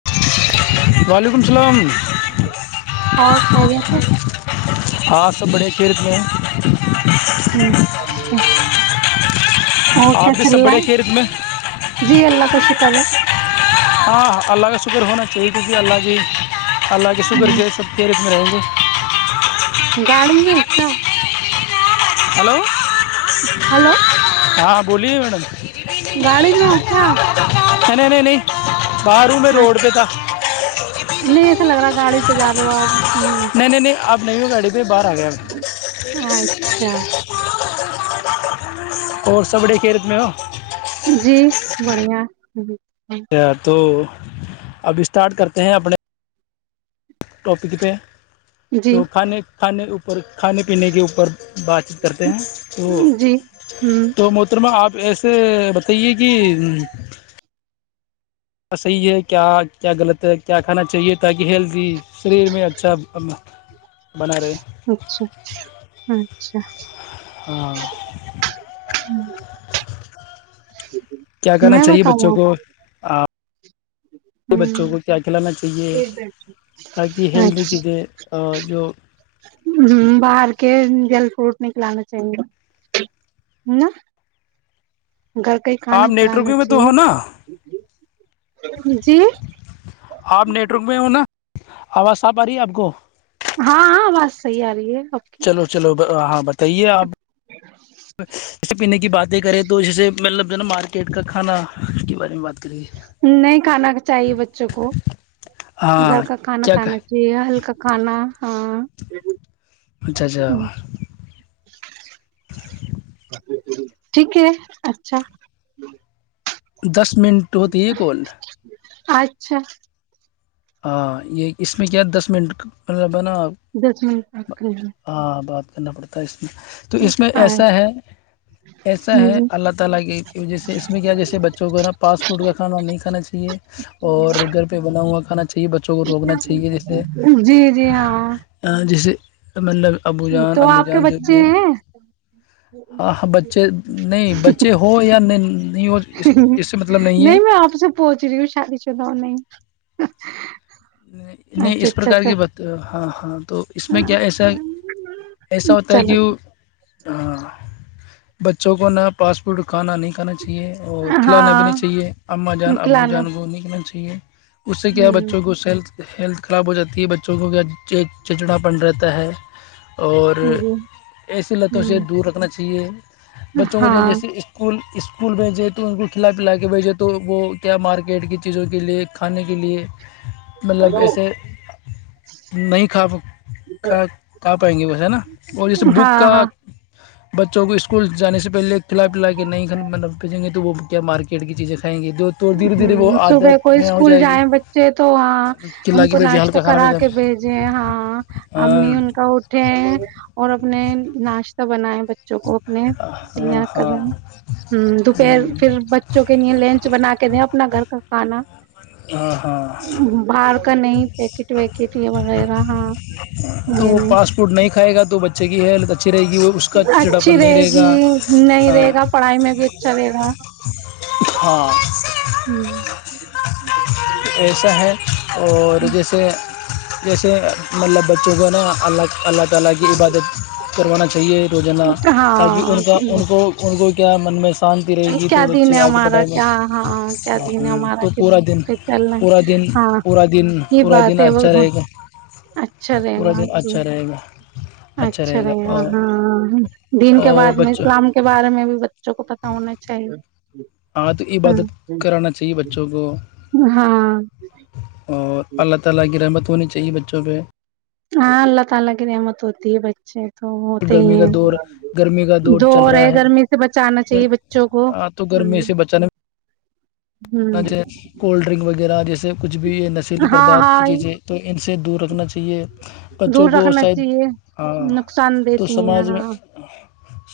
[inaudible] وعلیکم السلام اور خیریت ہے آ سب بڑھ [unintelligible] پھر میں [inaudible] ج [inaudible] اوکے آپ چ بھی سب بڑے خیرت میں جی اللہ کا شکر ہے [unintelligible] ہاں اللہ کا شکر ہونا چاہیے کیونکہ اللہ کے [inaudible] اللہ کے شکر ہ کے سب فیرت میں رہیں گے [inaudible] س گاڑی میں ہو کیا ہلو ہلو ہاں بولیے میڈم ج گاڑی میں ہو کیا رام ن نہیں نہیں باہروں میں روڈ اچ- پہ تھا نہیں ایسا لگ رہا گاڑی پہ جا لو آپ ہ نہیں نہیں نہیں آپ نہیں ہو میڈ ب باہر آ گ ا اچھا اور سبڑے کھیرت میں جی بڑھیا ج ا تو اب اسٹارٹ کرتے ہیں اپنے ٹاپک پ تو جی کھانے کھانےوپر پر کھانے پینے کے اوپر بات چیت کرتے ہیں تو جی ہوں تو محترمہ آپ ایسے بتائیے کہ صحیح ہے کیا کیا غلط ہے کیا کھانا چاہیے تاکہ ہیلدی شریر میں اچھا بن رہے اچھا اچھا ہ ج کیا کرنا چاہیے بچوں کو آ ہ کھلانا چاہیے تاکہ اچھا ہیلدی چیزیں جو ہ باہر کے جل فروٹ نکلانا چاہیے ہ گھر کا ہی کھانا آپ نیٹورک کھلانا میں تو چاہیے ہو نا جی آپ نیٹورک میںہ ہو نا آواز ساںپ آ رہی آپ کو ہاں ہاں آواز صحیح آ رہی ہے اب چلو چلو ہاں تویے آپ جیسے پینے کی باتیں کریں تو جیسے مطلب جو نا مارکیٹ کا کھانا کے بارے میں بات کریے نہیں کھانا چاہیے بچوں کو گھر ہاں کا کھانا کیا کہ کھانا چاہیے ہلکا کھانا ہاں اچھا اچھا [inaudible] ٹھیک ہے اچھا دس اس منٹ ہوتی ہے کون اچھا ہاں یہ اس میں کیا دس منٹ مطلب ہے نا دس منٹ پس کرے ہاں بات کرنا پڑتا ہے اس تو اس میں ایسا ہے ایسا ہے اللہ تعالی کی وجہ سے اس میں کیا جیسے بچوں کو نا پاسپورٹ کا کام نہیں کھانا چاہیے اور گھر پہ بنا ہوا کھانا چاہیے بچوں کو روکنا چاہیے جیسے جی جی ہاں جیسے مطلب ابو جان تو امی آپ کے جان جو بچے بھی ہے ہیں ہاں ہاں بچے نہیں بچے ہو یا نہیں نہیں ہو اس اس سے مطلب ہے نہیں میں آپ سے پہنچ رہی ہوں شادی چناؤ نہیں [inaudible] نہیں اچھا اس اچھا پرکار اچھا کی بات ہاں ہاں تو اس میں کیا ایسا ایسا ہوتا ہے چلو کہ وہ ہاں بچوں کو فاسٹ فوڈ کھانا نہیں کھانا چاہ چاہیے اور کھلانا بھی نہیں ہاں چاہیے اما جان ابو کھلانا جان وہ چاہیے ھ ہے اس سے کیا ہے ہوں بچوں کو اس سے ہیلتھ خراب ہو جاتی ہے بچوں کو کیا چچڑا پن رہتا ہے اور جی ایسی لتوں سے ہوں دور رکھنا یہ بچوں کو جو ہاں جیسے اسکول اسکول بھیجے تو ان کو کھلا پلا کے بھیجے تو وہ کیا مارکیٹ کی چیزوں کے لیے کھانے کے لیے مطلب ایسے نہیں کھا ک کھا پائیں گے ویسے ہے نا اور جیسے بک ہاں ہاں کا بچوں کو اسکول جانے سے پہلے کھلا پلا کے نہیں بھیجیں گے تو وہ کیا مارکیٹ کی چیزیں کھائیں گے جو تو دھیرے دھیرے وہ ہمم صبح عادت کوئی میں ہو اسکول گی جائے بچے تو ہاں کھلا ان کے کو بھیجے ناشتہ ہلکا کھانا کرا بھیجا کے بھیجیں ہاں ہاں امی ان کا اٹھے اور نے ناشتہ بنایا ب بوں کو اپنے تار کر رہے ہاں ہیں ہ دوپہر پھر بچوں کے لیے لنچ کچھ بنا کے دیں اپنا گھر کا کھانا ہاں ہاں باہر کا نہیں پیکٹ ویکٹ یا وغیرہ ہاں تو یہ وہ نہیں فاسٹ فوڈ نہیں کھائے گا تو بچے کی ہیلتھ اچھی رہے گی وہ اس کا اچھی چڑاپن نہیں رہے گی گا ہاں ہاں [inaudible] ہمم [inaudible] [unintelligible] اور جیسے جیسے مطلب بچوں کو نا اللہ اللہ تال کی عبادت کروانا چاہیے روزانہ تاکہ ان کا ہاں ان کو ان کو کیا من میں شانتی رہے گی کیا تو دن بچے ہے آگے ہمارا پڑھائی میں کیا ہاں کیا دن ہے ہمارا تو کس پورا دن پ چلنا پورا دن ہاں پورا دن یہ پورا دن بات ہے وہ اچھا رہے گا اچھا رہے پورا گا دن جی اچھا رہے گا اچھا رہے گا ہاں دین کے اور بعد میں بچوں اسلام کے بارے میں بھی ب بچوں کو پتا ہونا چاہیے ہاں تو ہ عبادت کرانا چاہیے بچوں کو اور ہاں اور اللہ تعالی کی رحمت ہونی چاہیے بچوں پہ ہاں اللہ تعالی کی رحمت ہوتی ہے بچوں پہ تو وہ تو ہی گرمی کا دور گرمی کا ہے دور دو چل رہ رہا ہے گرمی سے بچانا چاہیے بچوں کو ہاں ہ ہ ان چ کولڈ ڈرنک وغیرہ جیس س کچھ بھی یہ نشیلی ہاں پردارت کی ہاں چیزیں تو ان سے دور روکنا چاہیے بچوں دور کو رکھنا شاید چاہیے ہاں نقصان تو دیتی ہیں سماج میں ہاں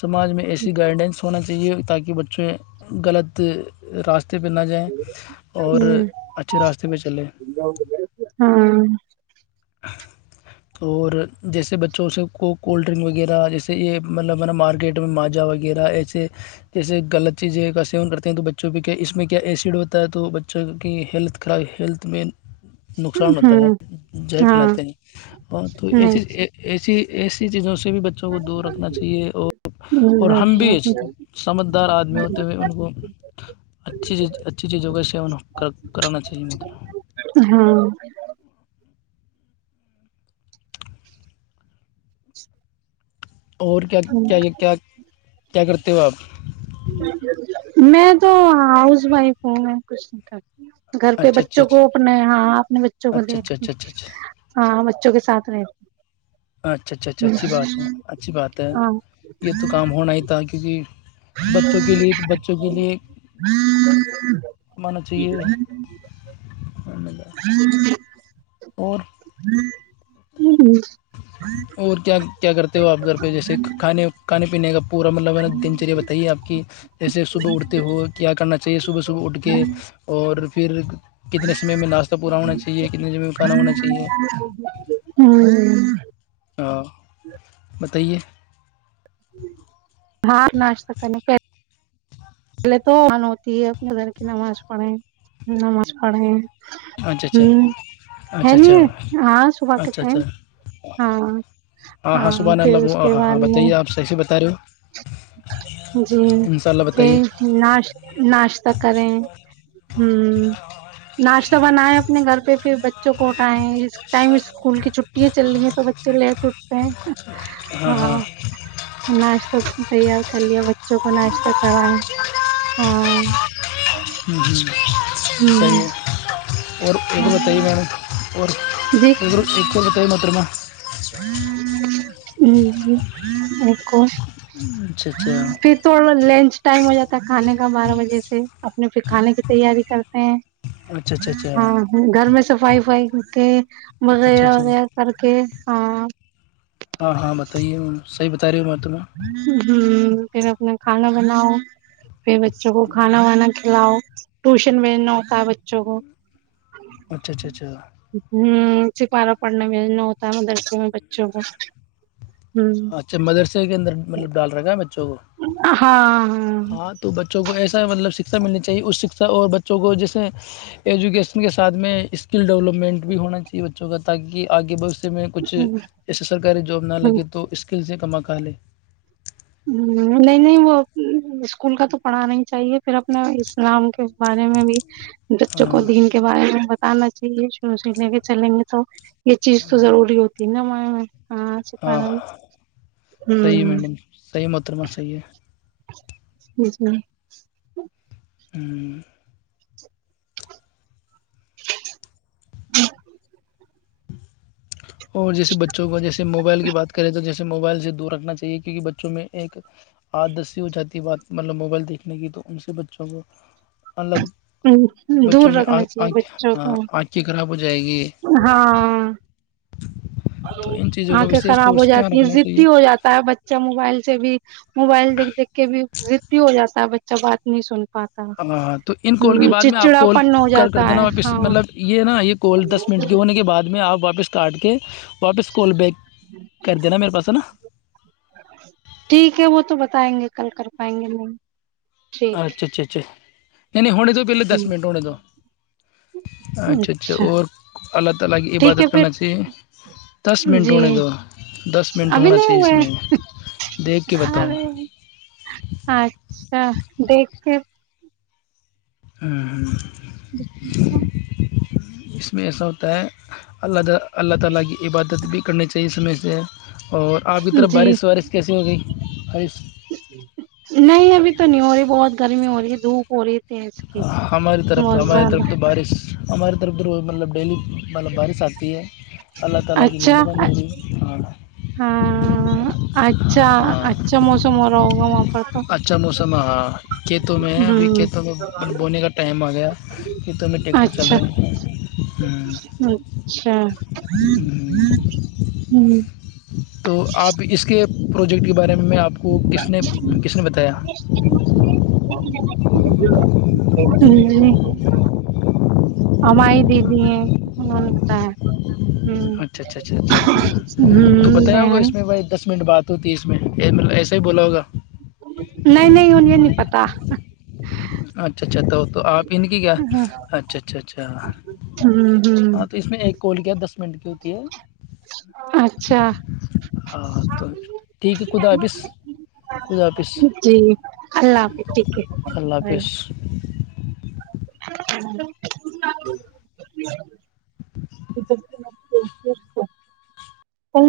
سماج میں ایسی گائیڈینس ہونا چیے تو یہ بتا کے بچے غلط راست نہ جائیں اور ہوں اچھے راستے پہ چلیں ہاں اور جیسے بچوں سے کو کولڈ ڈرنک وغیرہ جیسے یہ مطلبا مارکی یٹ میں ماجا وغیرہ ایچ جیسے غلط چیزیں کا سیون کرتے ہیں تو بچوں پہ کیا اس میں کیا ایسڈ ہوتا ہے تو بچوں کی ہیلتھ خراب ہیلتھ میں نقصان ہوتا ہے ہوں ج ہاں پلاتے نہیں تو ای چ نہیں [inaudible] جی ایسی چیزوں سے بھی بچوں کو دور رکھنا چاہیے اور اور ہم بھی سمجھدار آدمی ہوتے ہوئے ان کو اچھی چیز اچھی چیزوں کا سیون کرانا چاہیے م ہاں [unintelligible] اور کیا کیا کیا کیا کیا کرتے [unintelligible] تیواب [unintelligible] میں تو ہاؤس وائف ہوں میں کچھ نہیں کرتی گھر پہ اچھا اچھا بچوں کو اپنے ہاں اپنے بچوں کو اچھا دیکھ اچھا اچھا اچھا اچھا اچھا ہاں بچوں کے ساتھ رہتے اچھا اچھا اچھا اچھی بات ہے اچھی بات ہے ہاں یہ تو کام ہونا ہی تھا کیونکہ بچوں کے لیے تو بچوں کے لیے کمانا چاہیے ہ ہ اور [unintelligible] ہ ہ [unintelligible] اور کیا کیا کرتے ہو آپ گھر پہ جیسے کھانے کھانے پینے کا پورا مطلبا دن چریا بتائیے آپ کی جیسے صبح اٹھتے ہو کیا کرنا چاہیے صبح صبح اٹھ کے اور پھر کتنے سمے میں ناشتہ پورا ہونا چاہیے کتنے سمعے کھانا ہونا چاہیے تو [unintelligible] بتائیے ہاں ناشتا کرنے پہلے تو اذان ہوتی ہے پھر اپنےگھر کے اندھر نماز پڑھیں نماز پڑھیں اچھا ہوں اچھا ہے اچھا نہیں ہاں صبح اچھا کے اچھا اچھا ٹائم ہاں ہاں ہاں صبح نہ پھر لبو اس کے ہاں ہاں بعد میں بتائیے آپ صحی سے بتا رہے ہو ہ جی بتائیے پھر ناش ناشتہ کریں ہ ناشتہ بنائے اپنے گھر پہ پھر ب چوں کو اٹھائے اس ٹائم اسکول کی چھٹیاں چل رہی ہیں تو بچے لیٹ اٹھ رہے ہیں ہاں ناشہ ک لیا بچوں کو ناشہ کر ہاں ہوں ہوں ہ صحیح ہے اور ایک ہاں اور بتائیے میڈم اور ج ایک اور ایک اور بتائیے محترمہ ہ ایک [unintelligible] اچھا اچھا پھر تھوڑا لنچ ٹائم ہو جاتا کھانے کا [unintelligible] بارہ بجے سے [unintelligible] اپنے پھر کھانے کی تیاری کر [unintelligible] پ اچھا اچھا [inaudible] اچھا ہاں گھر میں صفائی وفائی کر کے اچھا وغیرہ اچھا وغیرہ کر کے [unintelligible] ہاں ہاں بتائیے سیحت [unintelligible] ہاں پھر اپنا کھانا بناؤ پھر بچوں کو کھانا وانا کلاؤ ٹیوشن بھیجنا ہوتا ہے بچوں کو اچھا اچھا اچھا ہ سپارہ پڑھنے میں ہوتا ہے مدرکوں میں بچوں کو ہ اچھا مدرسے کے اندر مطلب ڈالر کا [unintelligible] کو ہاں تو بچوں کو ایسا مطلب س شکھا ملنی چاہیے اس شکھا اور بچوں کو جیسے ایجوکیشن کے ساتھ میں اسکل ڈیولپمنٹ بھی ہونا چاہیے بچوں کا تاکہ آگے بش میں کچھ ایسے سرکاری جاب نہ لگے تو پل سے کماکا لے ہ نہیں نہیں وہ اسکول کا تو پڑھانا ہی چاہیے پھر اپنے اسلام کے بارے میں بھی بچوں ہاں کو دین کے بارے میں آنا چاہیے شوز لے کے چلیں گے تو یہ چیز تو ہاں ضوری ہوتی ہے نا ہاں ہاںچ پڑ ہاں ہوں صحیح ہے میڈم صحیح متر میں صحیح ہے جی جی ہوں ہ [unintelligible] ہاں [unintelligible] اور جیسے بچوں کو جیسے موبائل کی بات کریں تو جیسے موبائل سے رکھنا چاہیے کیونکہ بچوں میں ایک آادسی ہو جاتی ہے بات مطلب موبائل دیکھنے کی تو ان سے بچوں کو الگ ہ دور بچوں میں رکھنا چاہیے آنکھ بچوں کو آنکھ کی خراب ہو جائے گی ہاں تو ان چیزوں کا آنکھیں وشیش خراب طور ہو سے دھیان جاتی رکھنا ہیں چاہیے دی ہو جاتا ہے بچہ موبائل سے بھی موبائل دیک دیکھ کے بھی ضدی ہو جاتا ہے بچ اچ بات نہیں سنتا ہاں ہاں تو ان کال کے بعد میں آپ کال پن ہو کر جاتا کر دینا ہے واپس ہاں مطلب یہ کوال دس منٹ کے ہونے کے بعد میں آپ واپس کاٹ کے واپس کال بیک کر دینا میرے پاس نا ٹھیک ہے وہ تو بتائیں گے کل کر پائیں گے نہیں ٹھیک اچھا اچھا اچھا نہیںنی ہوڑ ہے ہ اچھا اچھا اچھا اور اللہ تعالیٰ کی ٹھیک ہے عبادت کرنا چاہیے دس پھر منٹ جی ہونے دو دس منٹ ابھی ہونا نہیں چاہیے اس ہوئے میں دیکھ کے بتاؤ ارے ہ دیکھتے ہاں ہاں [inaudible] اس میں ایسا ہوتا ہے اللہ اللہ تعالیٰ کی عبادت بھی کرنی چاہیے سمے سے اور آپ کی طرف جی بارش وارش کیسی ہو گئی بارش نہیں ابھی تو نہیں ہو رہی بہت گرمی ہو رہی ہے د پوری ہماری طرف ہماری طرف تو بارش ہماری طرف جو رو مطلب ڈیلی مطلب بارش آتی ہے اللہ تلگ نو اچھا بندی ہ ہاں اچھا ہاں اچھا موسم ہو رہا ہوگا وہاں پر تو اچھا موسم ہے ہ بٹ بونے کا ٹائم آ گیا کہ تو ہمیں ٹیکٹر چل اچھا رہے ہ ہوں ہوں ہ تو آپ اس کے پروجیکٹ کے بارے میں میں آپ کو کس نے کس نے بتایا جی ہمماری دیدی ہے ہوتا ہے اچھا اچھا اچھا اچھا اا تو ہوں بتایا ہوگا اس بہن میں بھائی دس منٹ بات ہو تیس میں ایسا ہی بولا ہوگا نہیں نہیں انہیں نہیں پتا اچھا اچھا تو تو آپ ان کی کیا ہوں اچھا اچھا اچھا ہوں ہاں تو اس میں ایک کول گیا دس منٹ کی ہوتی ہے اچھا ہاں تو ٹھیک ہے خدا حافظ خدا حافظ جی اللہ حافظ ٹھیک اللہ حافظ ہے بائے پس [inaudible] [inaudible]